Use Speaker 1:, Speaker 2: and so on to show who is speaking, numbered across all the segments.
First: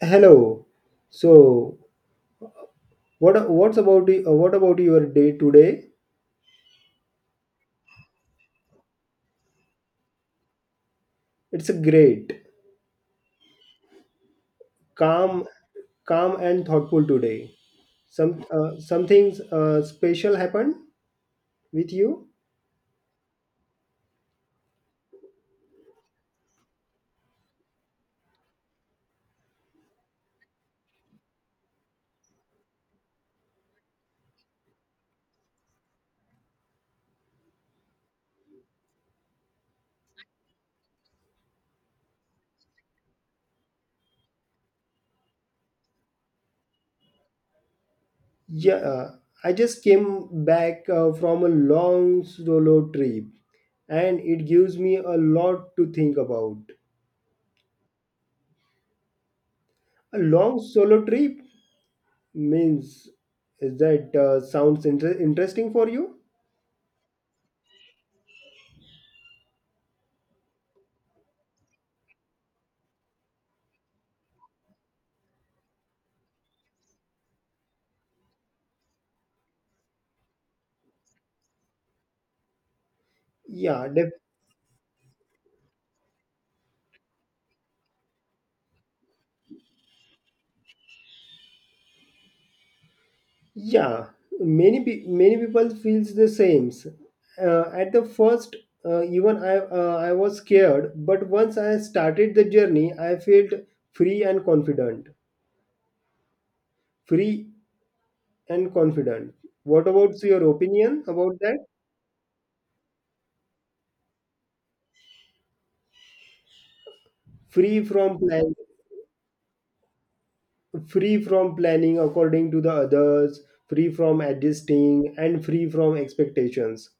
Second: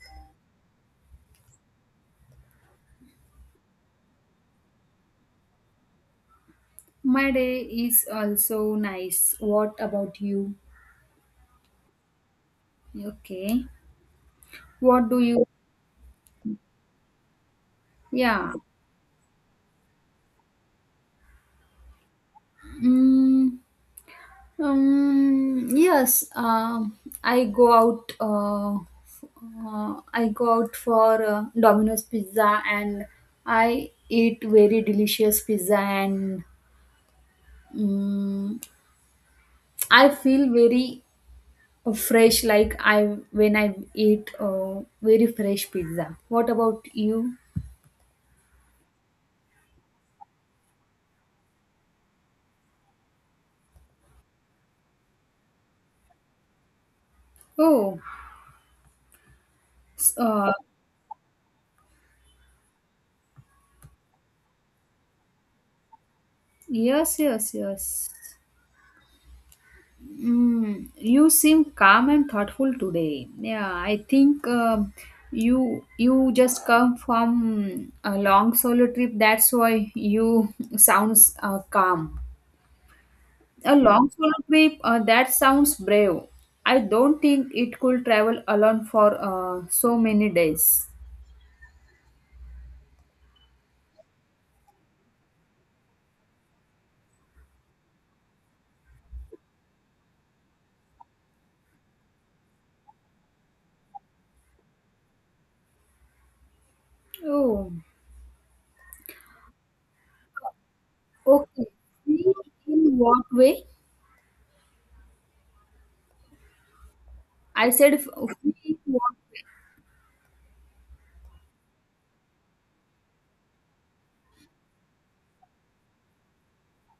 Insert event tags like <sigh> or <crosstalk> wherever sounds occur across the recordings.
Speaker 1: Hello. So, what about your day today?
Speaker 2: My day is also nice. What about you?
Speaker 1: It's great,
Speaker 2: Okay. What do
Speaker 1: calm,
Speaker 2: you?
Speaker 1: calm and thoughtful today. Some
Speaker 2: Yeah.
Speaker 1: uh, something uh, special happened with you?
Speaker 2: Mm, yes. I go out. I go out for Domino's pizza, and I eat very delicious pizza, and um, I feel very fresh. Like I when I eat very fresh pizza. What about you?
Speaker 1: Yeah, uh, I just came back from a long solo trip, and it gives me a lot to think about.
Speaker 2: Oh. s-
Speaker 1: A
Speaker 2: Uh,
Speaker 1: long solo trip means is that sounds interesting for you?
Speaker 2: Yes, yes, yes. You seem calm and thoughtful today. Yeah, I think you just come from a long solo trip. That's why you <laughs> sounds calm. A
Speaker 1: Yeah,
Speaker 2: long
Speaker 1: def-
Speaker 2: solo trip that sounds brave. I don't think it could travel alone for so many days.
Speaker 1: Yeah, many people feels the same. At the first, even I was scared, but once I started the journey, I felt free and confident. Free
Speaker 2: Oh,
Speaker 1: and confident. What about your opinion about that?
Speaker 2: okay. Free in what way? I
Speaker 1: Free
Speaker 2: said f-
Speaker 1: from plan.
Speaker 2: free in what
Speaker 1: Free from planning according to the others, free from adjusting, and free from expectations.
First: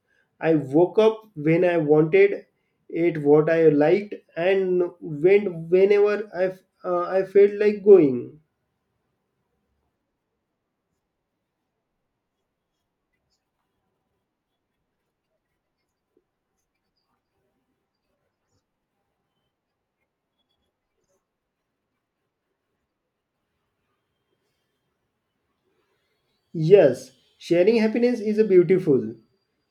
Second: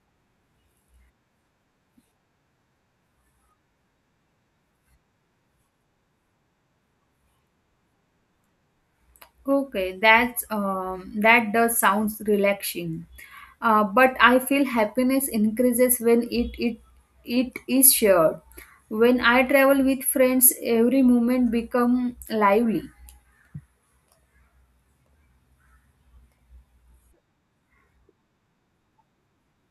Speaker 1: I woke up when I wanted, ate what I liked, and went whenever I felt like going.
Speaker 2: Okay, that does sounds relaxing, but I feel happiness increases when it is shared. When I travel with friends, every moment become lively.
Speaker 1: Yes, sharing happiness is a beautiful.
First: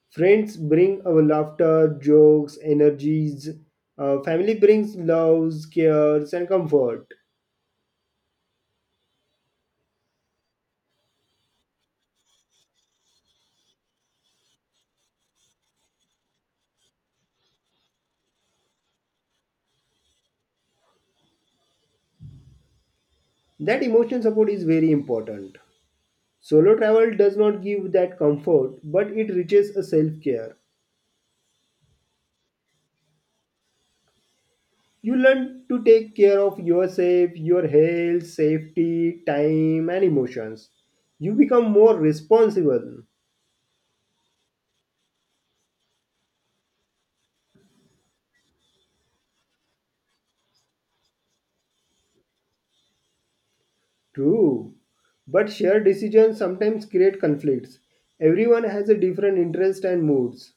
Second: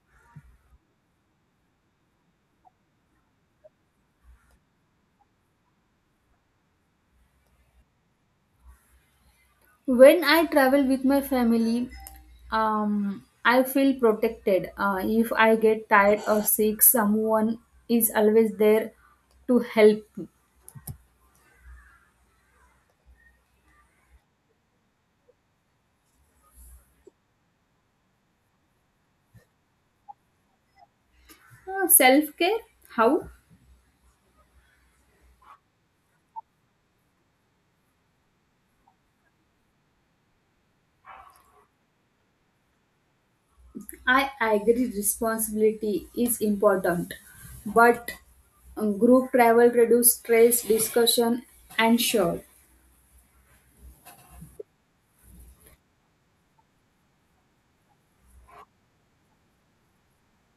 Speaker 1: Friends bring our laughter, jokes, energies. Family brings loves, cares, and comfort.
Speaker 2: When I travel with my family, I feel protected. If I get tired or sick, someone is always there to help me.
Speaker 1: That emotional support is very important. Solo travel does not give that comfort, but it reaches a self care.
Speaker 2: Self care, how?
Speaker 1: You learn to take care of yourself, your health, safety, time, and emotions. You become more responsible.
Speaker 2: I agree responsibility is important, but group travel reduce stress, discussion, and sure.
Speaker 1: True. But shared decisions sometimes create conflicts. Everyone has a different interest and moods.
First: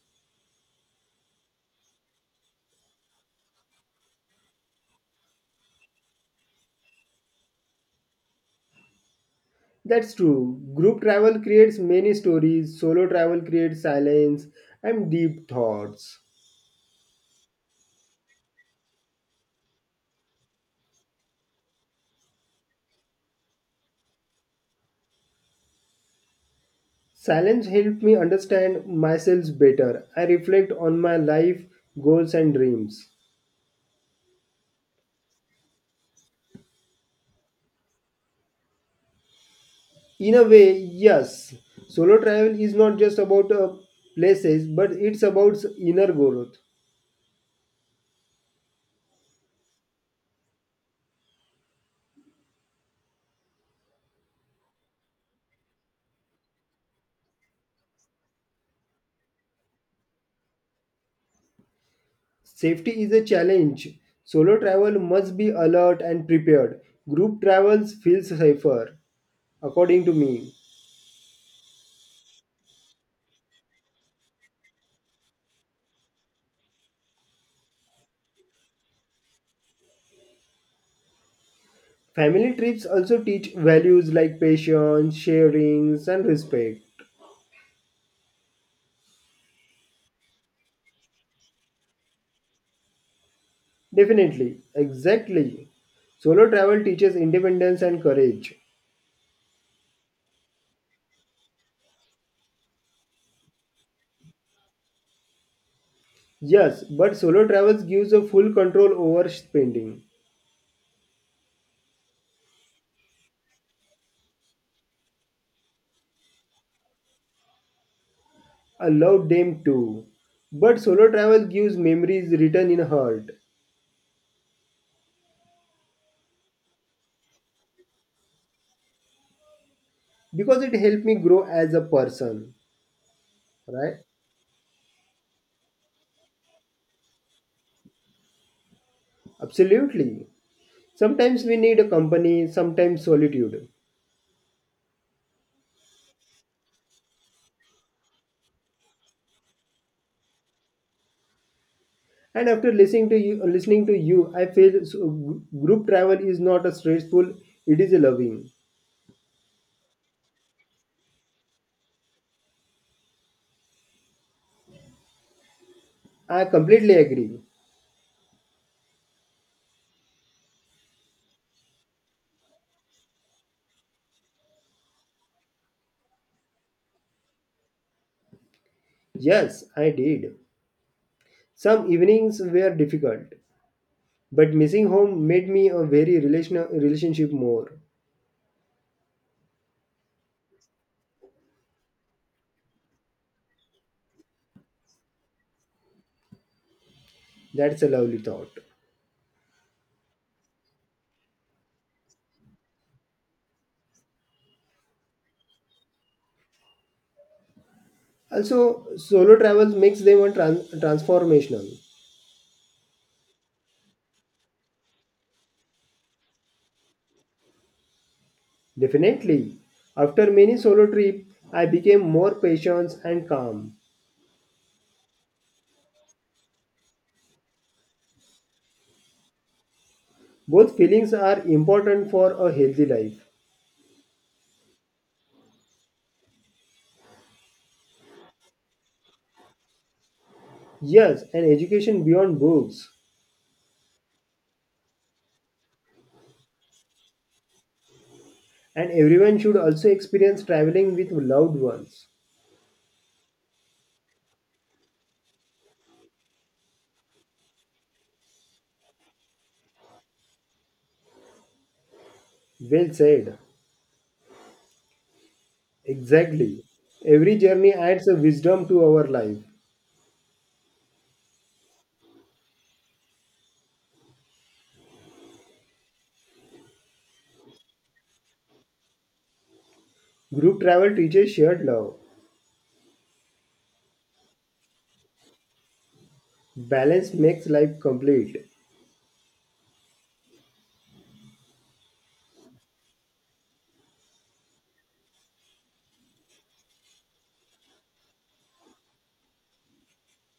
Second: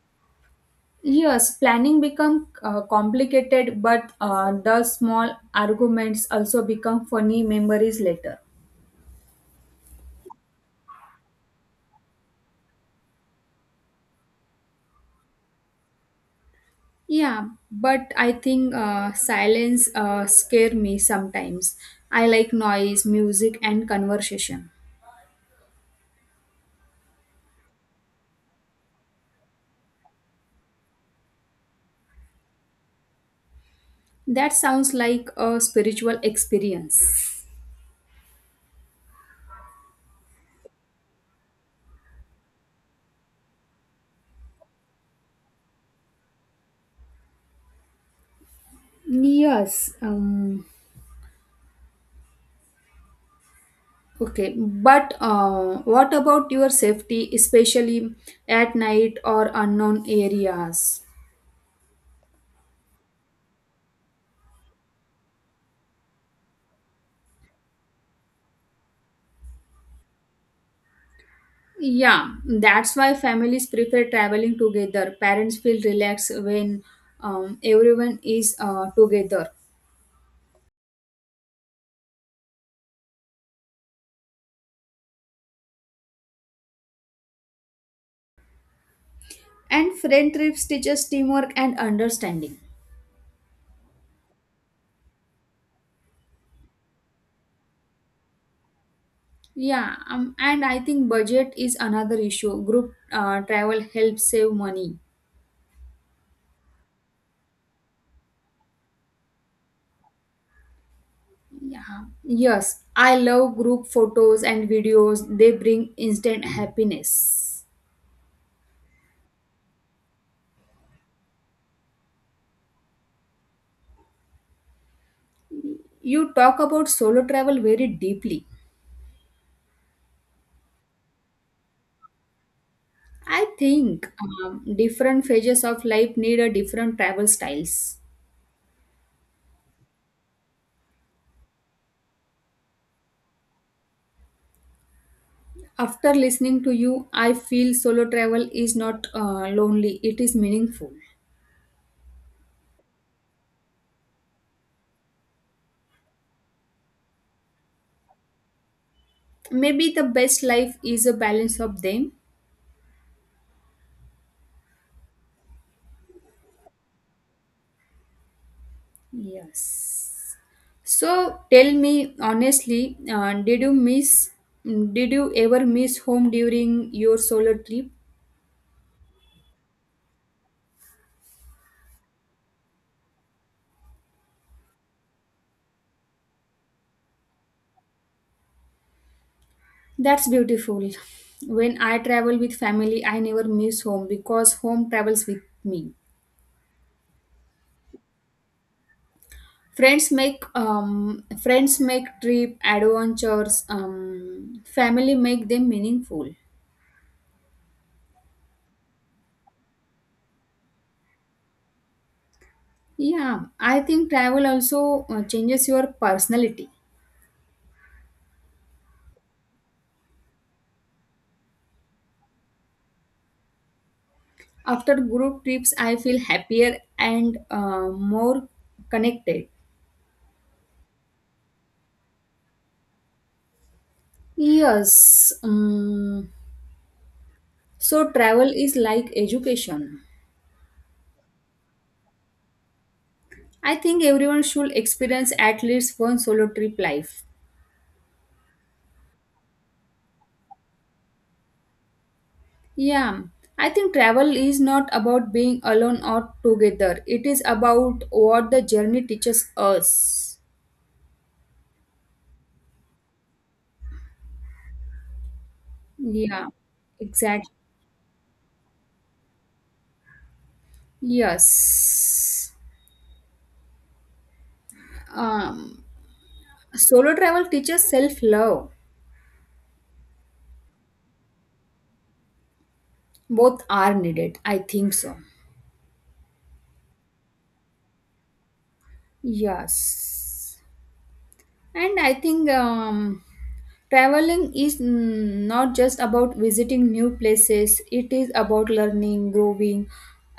Speaker 2: Yes, planning become complicated, but the small arguments also become funny memories later.
Speaker 1: That's true. Group travel creates many stories, solo travel creates silence and deep thoughts.
Speaker 2: Yeah, but I think silence scare me sometimes. I like noise, music, and conversation.
Speaker 1: Silence helped me understand myself better. I reflect on my life, goals, and dreams.
Speaker 2: That sounds like a spiritual experience.
Speaker 1: In a way, yes, solo travel is not just about places, but it's about inner growth.
Speaker 2: Yes, um, Okay, but what about your safety, especially at night or unknown areas?
Speaker 1: Safety is a challenge. Solo travel must be alert and prepared. Group travels feels safer, according to me.
Speaker 2: Yeah, that's why families prefer traveling together. Parents feel relaxed when everyone is together.
Speaker 1: Family trips also teach values like patience, sharing, and respect.
Speaker 2: And friend trips teaches teamwork and understanding.
Speaker 1: Definitely, exactly. Solo travel teaches independence and courage.
Speaker 2: Yeah, and I think budget is another issue. Group travel helps save money.
Speaker 1: Yes, but solo travels gives a full control over spending.
Speaker 2: Yeah. Yes, I love group photos and videos. They bring instant happiness.
Speaker 1: I love them too. But solo travel gives memories written in heart
Speaker 2: You talk about solo travel very deeply.
Speaker 1: because it helped me grow as a person,
Speaker 2: I
Speaker 1: right?
Speaker 2: think different phases of life need a different travel styles.
Speaker 1: Absolutely. Sometimes we need a company, sometimes solitude.
Speaker 2: After listening to you, I feel solo travel is not lonely, it is meaningful.
Speaker 1: And after listening to you, I feel so, group travel is not a stressful; it is a loving.
Speaker 2: Maybe the best life is a balance of them.
Speaker 1: I completely agree.
Speaker 2: Yes. So tell me honestly, Did you ever miss home during your solo trip?
Speaker 1: Yes, I did. Some evenings were difficult, but missing home made me a very relational relationship more.
Speaker 2: That's beautiful. When I travel with family, I never miss home because home travels with me.
Speaker 1: That's a lovely thought.
Speaker 2: Friends make trip adventures. Family make them meaningful.
Speaker 1: Also, solo travels makes them a transformational.
Speaker 2: Yeah, I think travel also changes your personality.
Speaker 1: Definitely. After many solo trip, I became more patient and calm.
Speaker 2: After group trips, I feel happier and more connected.
Speaker 1: Both feelings are important for a healthy life.
Speaker 2: Yes. um, so travel is like education.
Speaker 1: Yes, and education beyond books.
Speaker 2: I think everyone should experience at least one solo trip life.
Speaker 1: And everyone should also experience traveling with loved ones.
Speaker 2: Yeah. I think travel is not about being alone or together. It is about what the journey teaches us.
Speaker 1: Well said.
Speaker 2: Yeah.
Speaker 1: Exactly. Every
Speaker 2: Exactly.
Speaker 1: journey adds a wisdom to our life.
Speaker 2: Yes. Um, Solo travel teaches self love.
Speaker 1: Group travel teaches shared love.
Speaker 2: Both are needed, I think so.
Speaker 1: Balance makes life complete.
Speaker 2: Yes and I think Traveling is not just about visiting new places, it is about learning, growing,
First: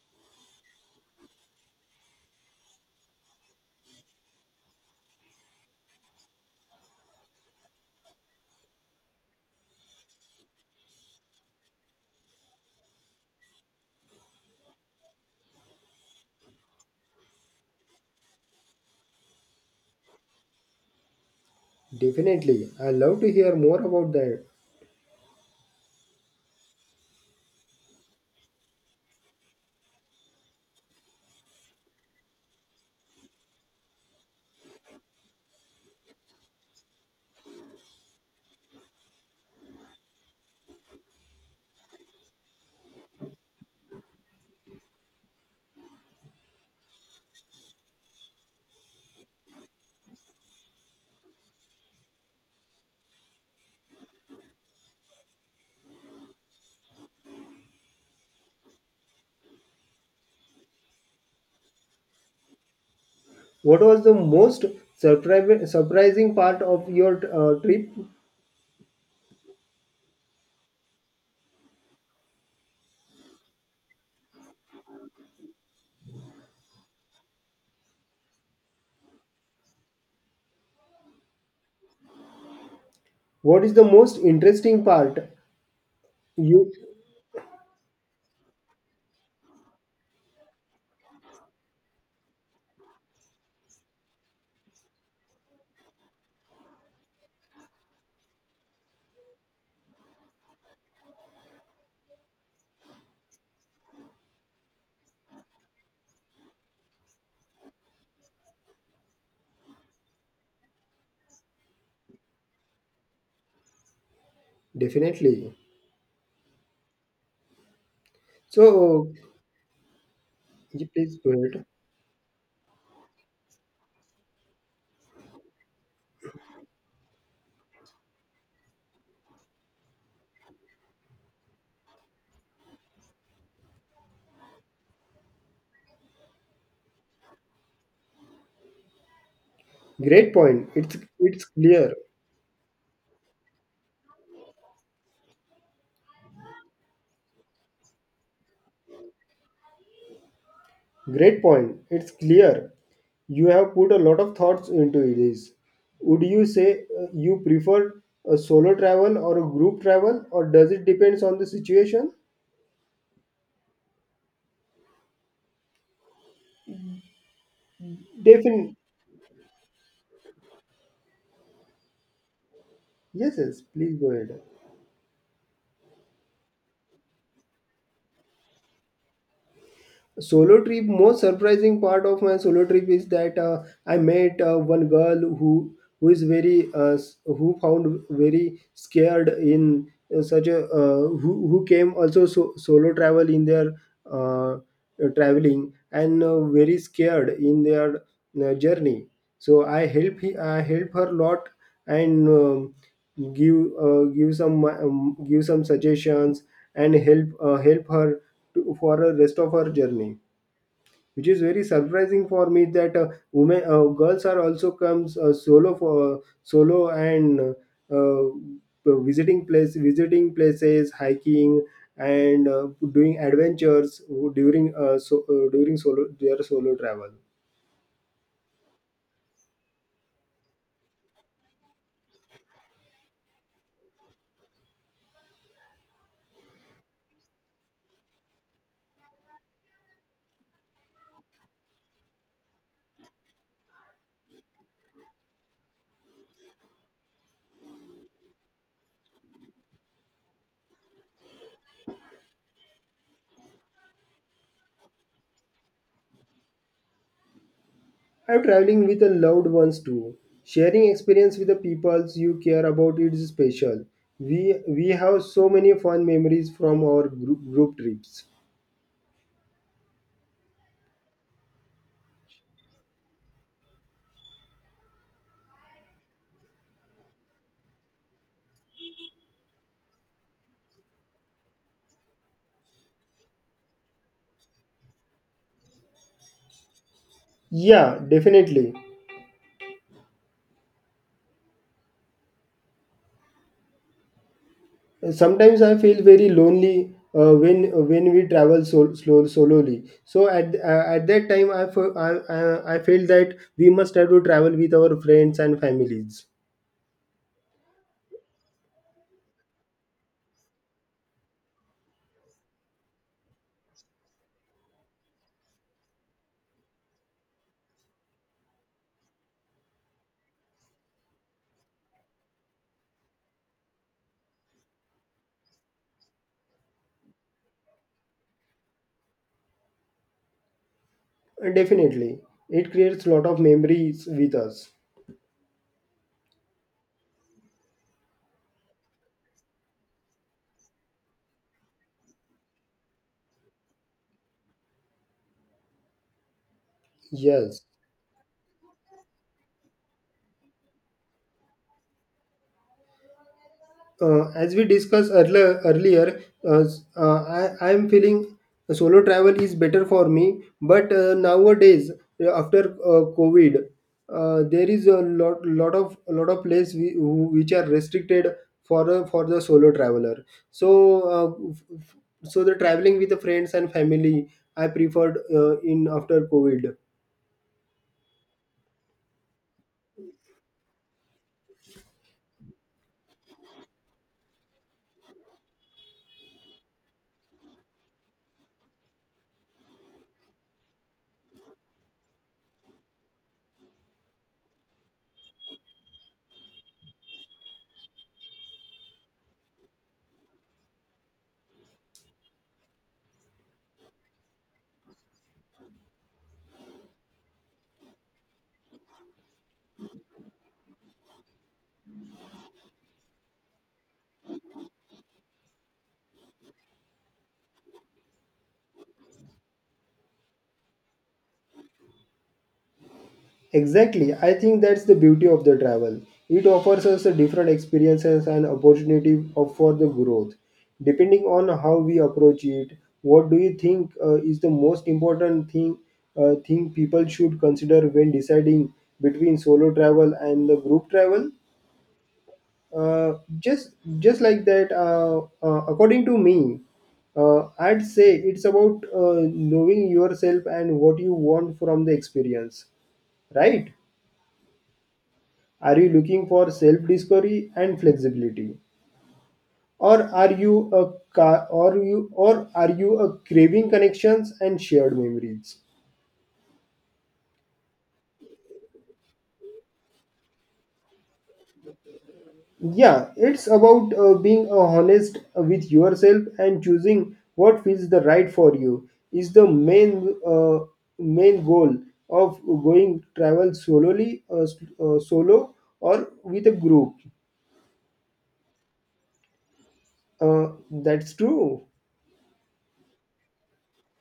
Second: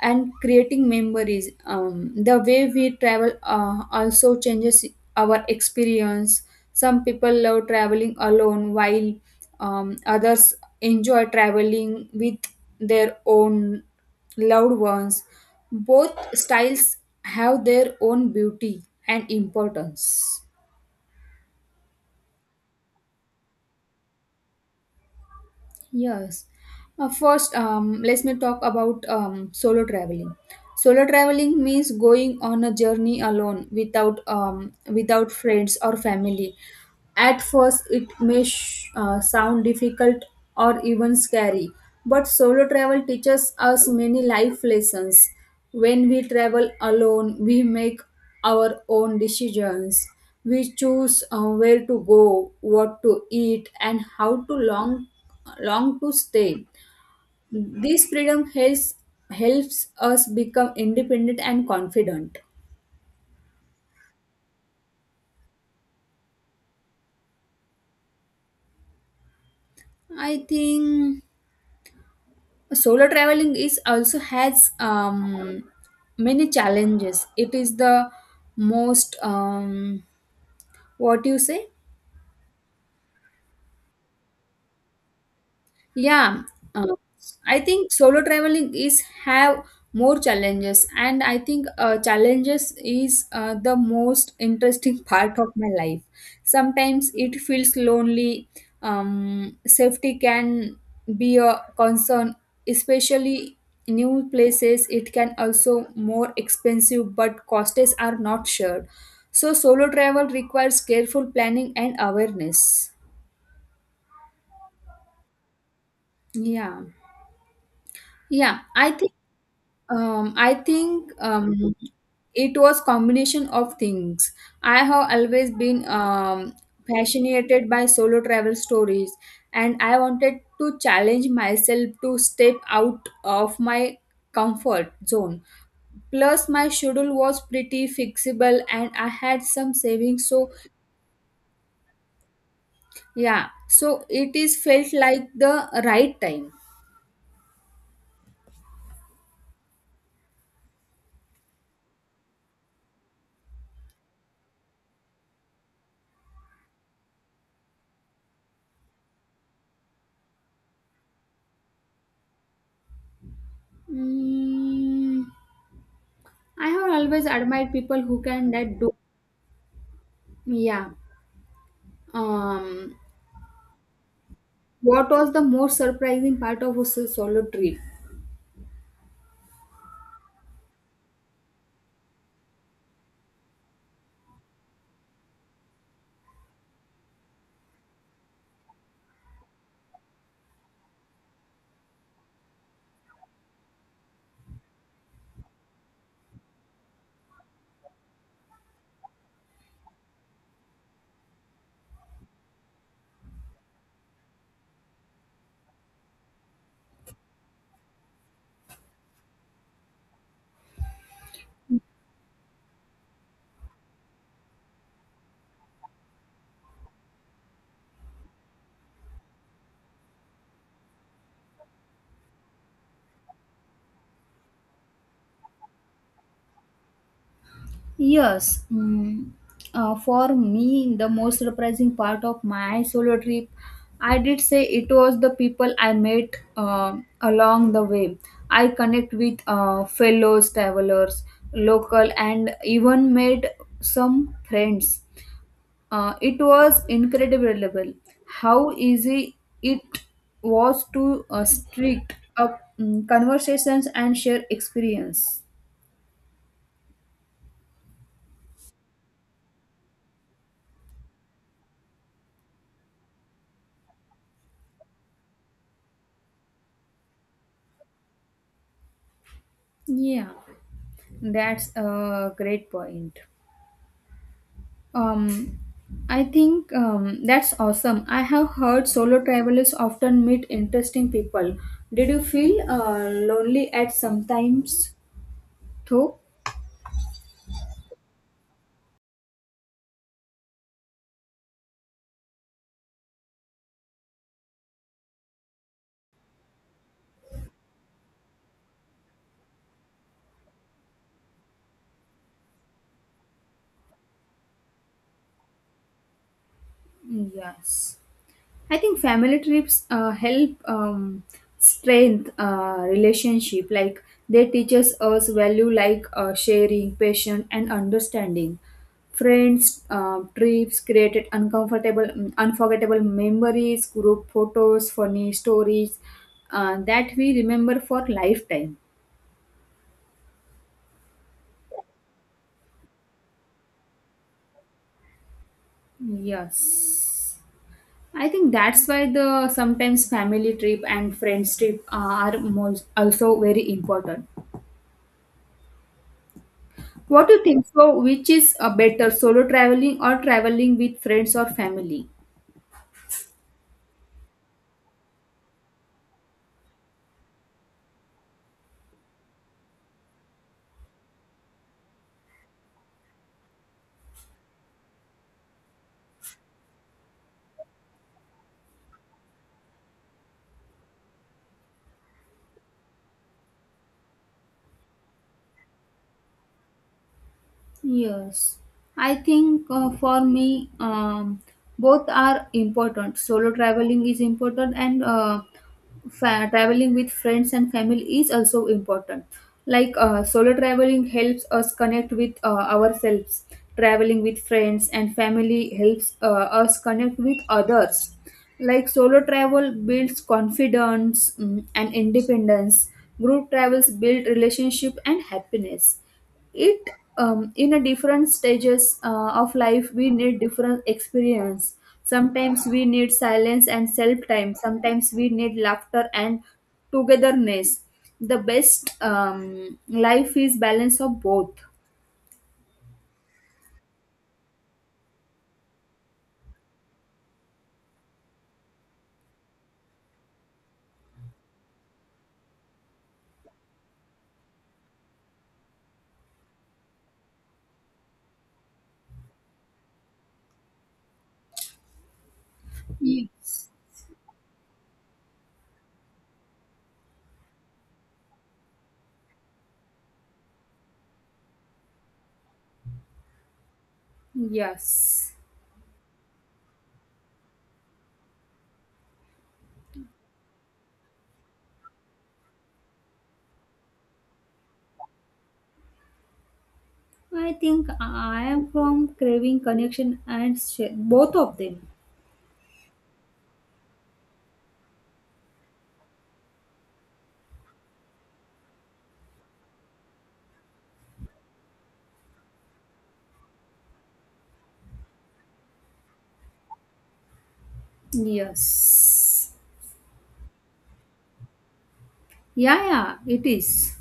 Speaker 2: and creating memories. The way we travel also changes our experience. Some people love traveling alone, while others enjoy traveling with their own loved ones. Both styles have their own beauty and importance.
Speaker 1: Definitely. I love to hear more about that.
Speaker 2: Yes. Let me talk about solo traveling. Solo traveling means going on a journey alone without without friends or family. At first, it may sound difficult or even scary, but solo travel teaches us many life lessons. When we travel alone, we make our own decisions. We choose where to go, what to eat, and long to stay. This freedom helps, helps us become independent and confident.
Speaker 1: What was the most surprising part of your trip?
Speaker 2: I think solo traveling is also has many challenges. It is the most what you say
Speaker 1: What is the most interesting part?
Speaker 2: Yeah,
Speaker 1: You
Speaker 2: uh, I think solo traveling is have more challenges, and I think challenges is the most interesting <laughs> part of my life. Sometimes it feels lonely. Safety can be a concern, especially new places. It can also more expensive, but costs are not shared. So solo travel requires careful planning and awareness.
Speaker 1: definitely.
Speaker 2: Yeah. Yeah,
Speaker 1: So, uh,
Speaker 2: I
Speaker 1: yeah,
Speaker 2: think
Speaker 1: please go ahead.
Speaker 2: It was combination of things. I have always been fascinated by solo travel stories, and I wanted to challenge myself to step out of my comfort zone. Plus, my schedule was pretty fixable, and I had some savings.
Speaker 1: Great
Speaker 2: So
Speaker 1: point. It's clear.
Speaker 2: yeah, so it is felt like the right time.
Speaker 1: Great point. It's clear you have put a lot of thoughts into this. Would you say you prefer a solo travel or a group travel, or does it depends on the situation?
Speaker 2: Mm, I have always admired people who can
Speaker 1: Definitely.
Speaker 2: that do. Yeah. Um,
Speaker 1: Yes, yes. Please go ahead.
Speaker 2: what was the most surprising part of his solo trip?
Speaker 1: Solo trip most surprising part of my solo trip is that I met one girl who is very who found very scared in such a who came also so, solo travel in their uh, traveling and very scared in their journey so I I help her lot and give give some suggestions and help her to, for the rest of her journey, which is very surprising for me that women girls are also comes solo for solo and visiting places hiking and doing adventures during during solo their solo travel.
Speaker 2: Yes, mm, for me, the most surprising part of my solo trip, I did say it was the people I met along the way. I connect with fellows travelers, local, and even made some friends. It was incredible how easy it was to strict up conversations and share experience.
Speaker 1: I'm traveling with the loved ones too. Sharing experience with the peoples you care about is special. We have so many fun memories from our group trips.
Speaker 2: Yeah, that's a great point. Um, I think That's awesome. I have heard solo travelers often meet interesting people. Did you feel lonely at sometimes? Though,
Speaker 1: Yeah, definitely. Sometimes I feel very lonely when we travel so, slow solely. So at that time, I, fe- I felt that we must have to travel with our friends and families.
Speaker 2: yes. I think family trips help strength relationship. Like they teaches us value like sharing, patience, and understanding. Friends trips created unforgettable memories. Group photos, funny stories that we remember for lifetime.
Speaker 1: Definitely, it creates lot of memories with us.
Speaker 2: Yes, I think that's why the sometimes family trip and friends trip are most also very important. What do you
Speaker 1: Yes.
Speaker 2: think? So, which is a better, solo traveling or traveling with friends or family?
Speaker 1: As we discussed earlier uh, I am feeling solo travel is better for me. But nowadays, after COVID, there is a lot of places which are restricted for the solo traveler. So, so the traveling with the friends and family, I preferred in after COVID.
Speaker 2: Yes, I think for me, Both are important. Solo traveling is important, and traveling with friends and family is also important. Like solo traveling helps us connect with ourselves. Traveling with friends and family helps us connect with others. Like solo travel builds confidence and independence. Group travels build relationship and happiness it in a different stages of life we need different experience. Sometimes we need silence and self time, sometimes we need laughter and togetherness. The best life is balance of both.
Speaker 1: Exactly. I think that's the beauty of the travel. It offers us a different experiences and opportunity of- for the growth. Depending on how we approach it, what do you think is the most important thing people should consider when deciding between solo travel and the group travel? Uh,
Speaker 2: Yes.
Speaker 1: just just like that, according to me, I'd say it's about knowing yourself and what you want from the experience, right?
Speaker 2: Yes,
Speaker 1: Are you looking for self-discovery and flexibility? Or are you a ca- or you or are you a craving connections and shared memories?
Speaker 2: I think I am from craving connection and share, both of them.
Speaker 1: Yeah, it's about being honest with yourself and choosing what feels the right for you is the main main goal of going travel solely solo or with a group.
Speaker 2: Yes.
Speaker 1: That's true.
Speaker 2: Yeah, yeah, it is.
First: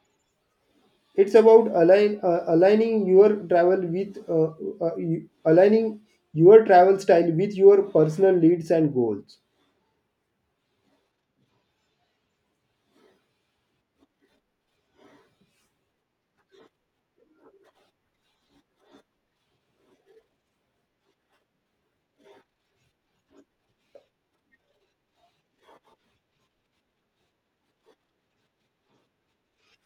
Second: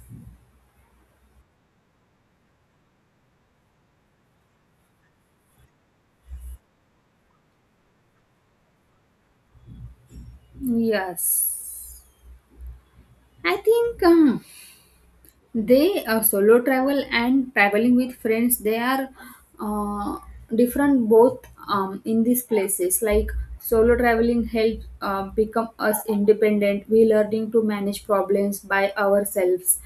Speaker 1: It's about aligning your travel with aligning your travel style with your personal needs and goals.
Speaker 2: Yes I think They solo travel and traveling with friends they are uh, different both in these places. Like solo traveling helps become us independent. We learning to manage problems by ourselves.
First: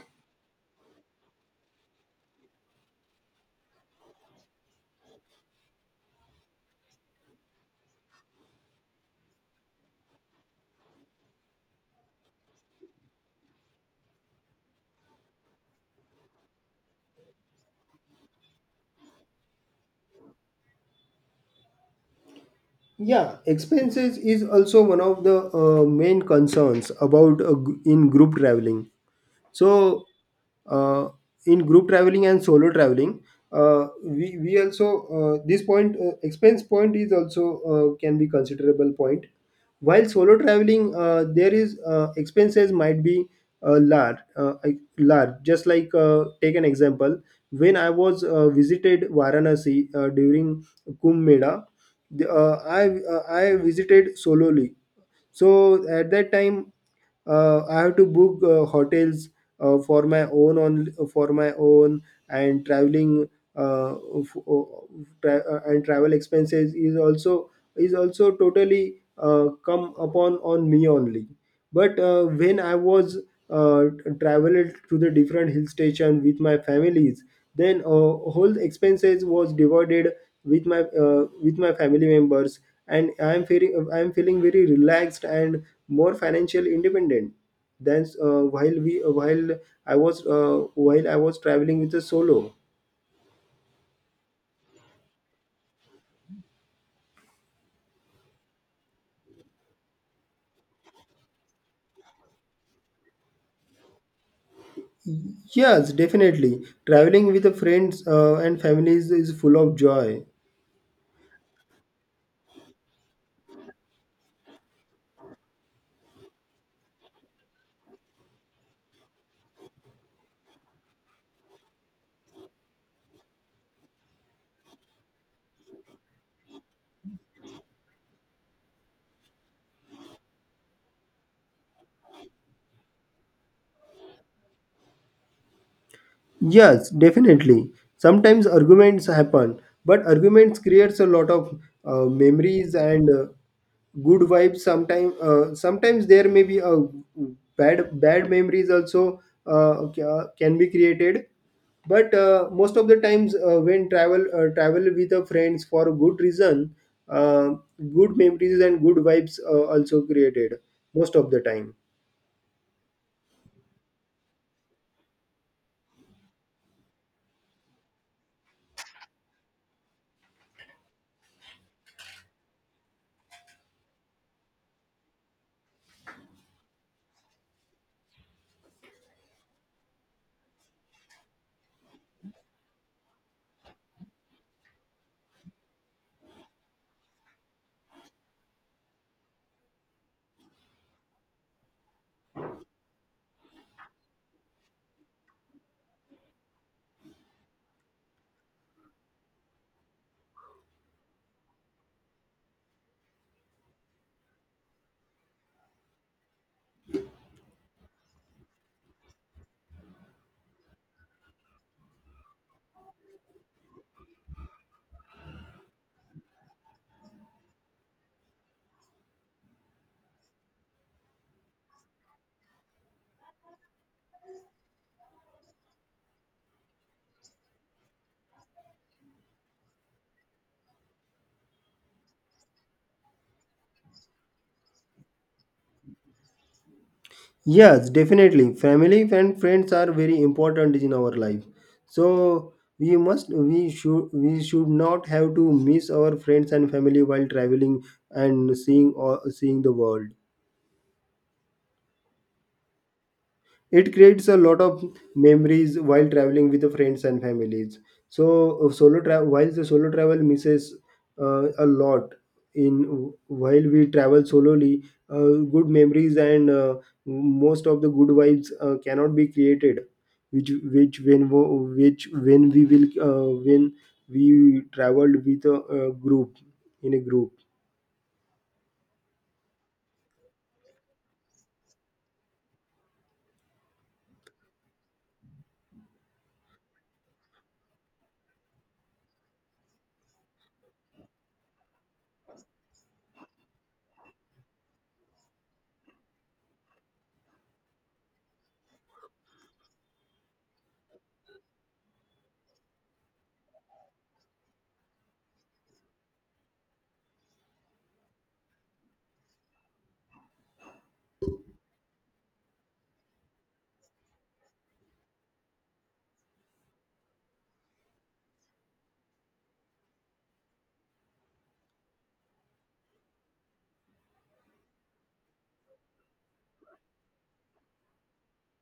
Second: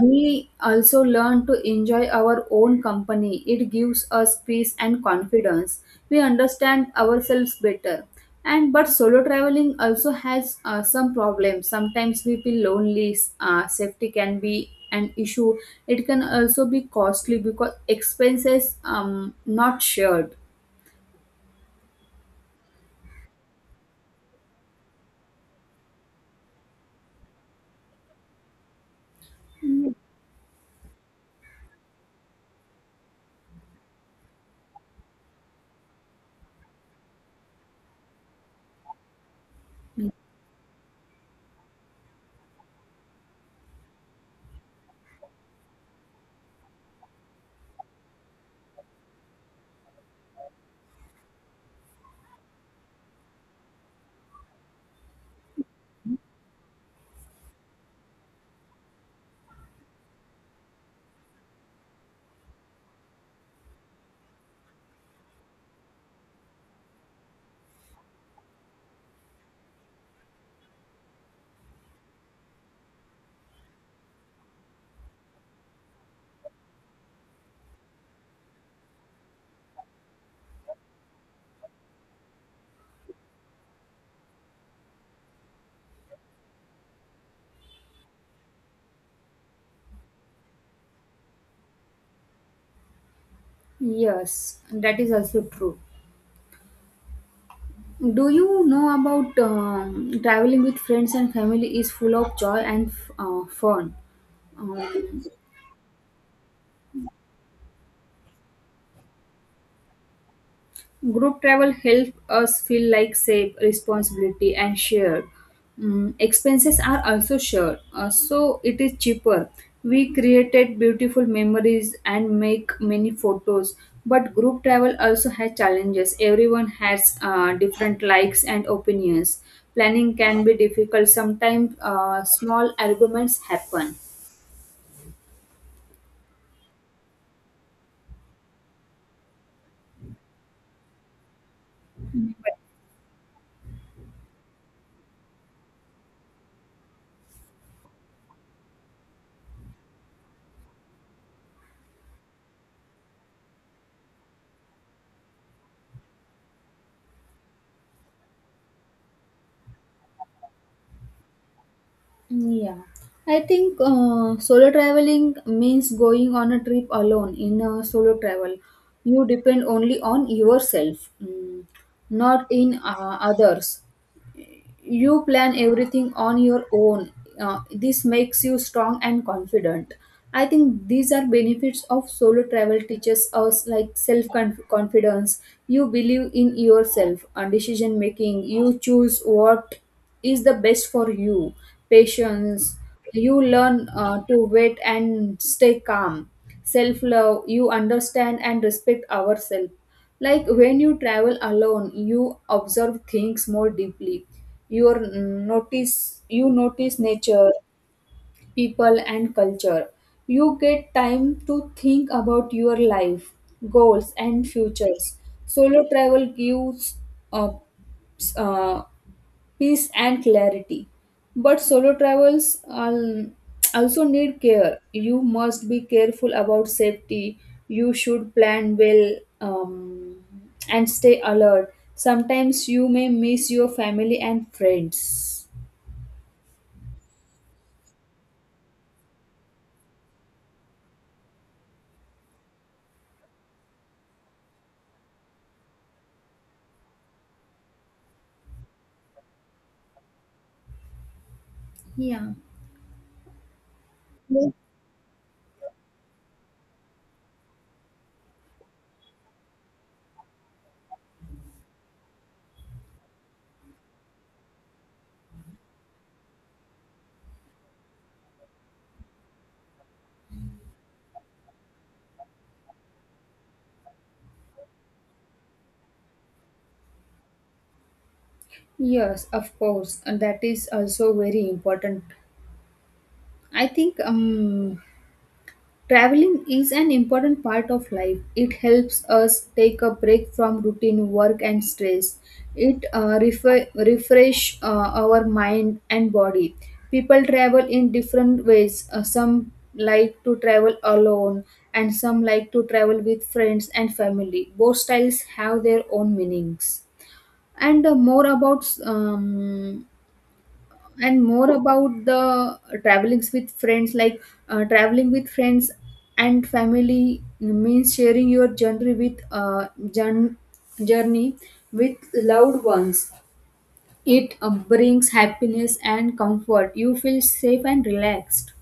Speaker 2: We also learn to enjoy our own company, it gives us peace and confidence. We understand ourselves better. And but solo traveling also has some problems. Sometimes we feel lonely, safety can be an issue. It can also be costly because expenses not shared.
Speaker 1: Yeah, expenses is also one of the main concerns about in group traveling. So uh, in group traveling and solo traveling, we also this point, expense point is also can be considerable point. While solo traveling there is expenses might be large, large, just like take an example. When I was visited Varanasi during Kumbh Mela, the, I I visited solo. So at that time, I have to book hotels uh, for my own on for my own, and traveling uh, f- o- and travel expenses is also totally come upon on me only. But when I was uh, traveled to the different hill station with my families, then whole expenses was divided with my family members, and I'm feeling very relaxed and more financially independent than while I was traveling with a solo.
Speaker 2: Yes, that is also true. Do you know about traveling with friends and family is full of joy and fun um,
Speaker 1: Yes, definitely, traveling with the friends and families is full of joy.
Speaker 2: Group travel helps us feel like safe, responsibility, and shared. Expenses are also shared, so it is cheaper. We created beautiful memories and make many photos. But group travel also has challenges. Everyone has different likes and opinions. Planning can be difficult. Sometimes small arguments happen.
Speaker 1: Yes, definitely. Sometimes arguments happen, but arguments creates a lot of memories and good vibes. Sometimes, sometimes there may be a bad memories also can be created. But most of the times, when travel with the friends for a good reason, uh, good memories and good vibes also created most of the time.
Speaker 2: Yeah, I think solo traveling means going on a trip alone in a solo travel. You depend only on yourself, not in others. You plan everything on your own. Uh, this makes you strong and confident. I think these are benefits of solo travel. Teaches us like self confidence, you believe in yourself and decision making. You choose what is the best for you. Patience, you learn to wait and stay calm. Self love, you understand and respect ourselves. Like when you travel alone, you observe things more deeply. You notice you notice nature, people and culture. You get time to think about your life, goals and futures. Solo travel gives uh, s- uh, peace and clarity. But solo travels also need care. You must be careful about safety. You should plan well um, and stay alert. Sometimes you may miss your family and friends.
Speaker 1: Yes, definitely. Family and friends are very important in our life. So we should not have to miss our friends and family while traveling and seeing or seeing the world.
Speaker 2: Yeah.
Speaker 1: It creates a lot of memories while traveling with the friends and families. So solo travel while the solo travel misses a lot in while we travel solely, good memories and most of the good vibes cannot be created. Which when we will when we traveled with a group, in a group.
Speaker 2: Yes, of course, and that is also very important. I think Traveling is an important part of life. It helps us take a break from routine work and stress. It refresh our mind and body. People travel in different ways. Some like to travel alone and some like to travel with friends and family. Both styles have their own meanings. And more about and more about the travelings with friends. Like traveling with friends and family means sharing your journey with journey with loved ones. It brings happiness and comfort, you feel safe and relaxed.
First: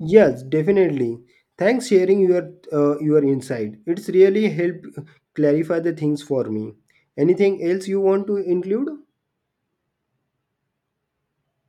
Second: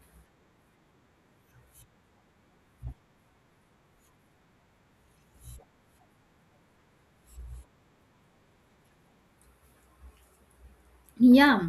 Speaker 1: Yes, definitely. Thanks sharing your insight. It's really helped clarify the things for me. Anything else you want to include?
Speaker 2: Yeah,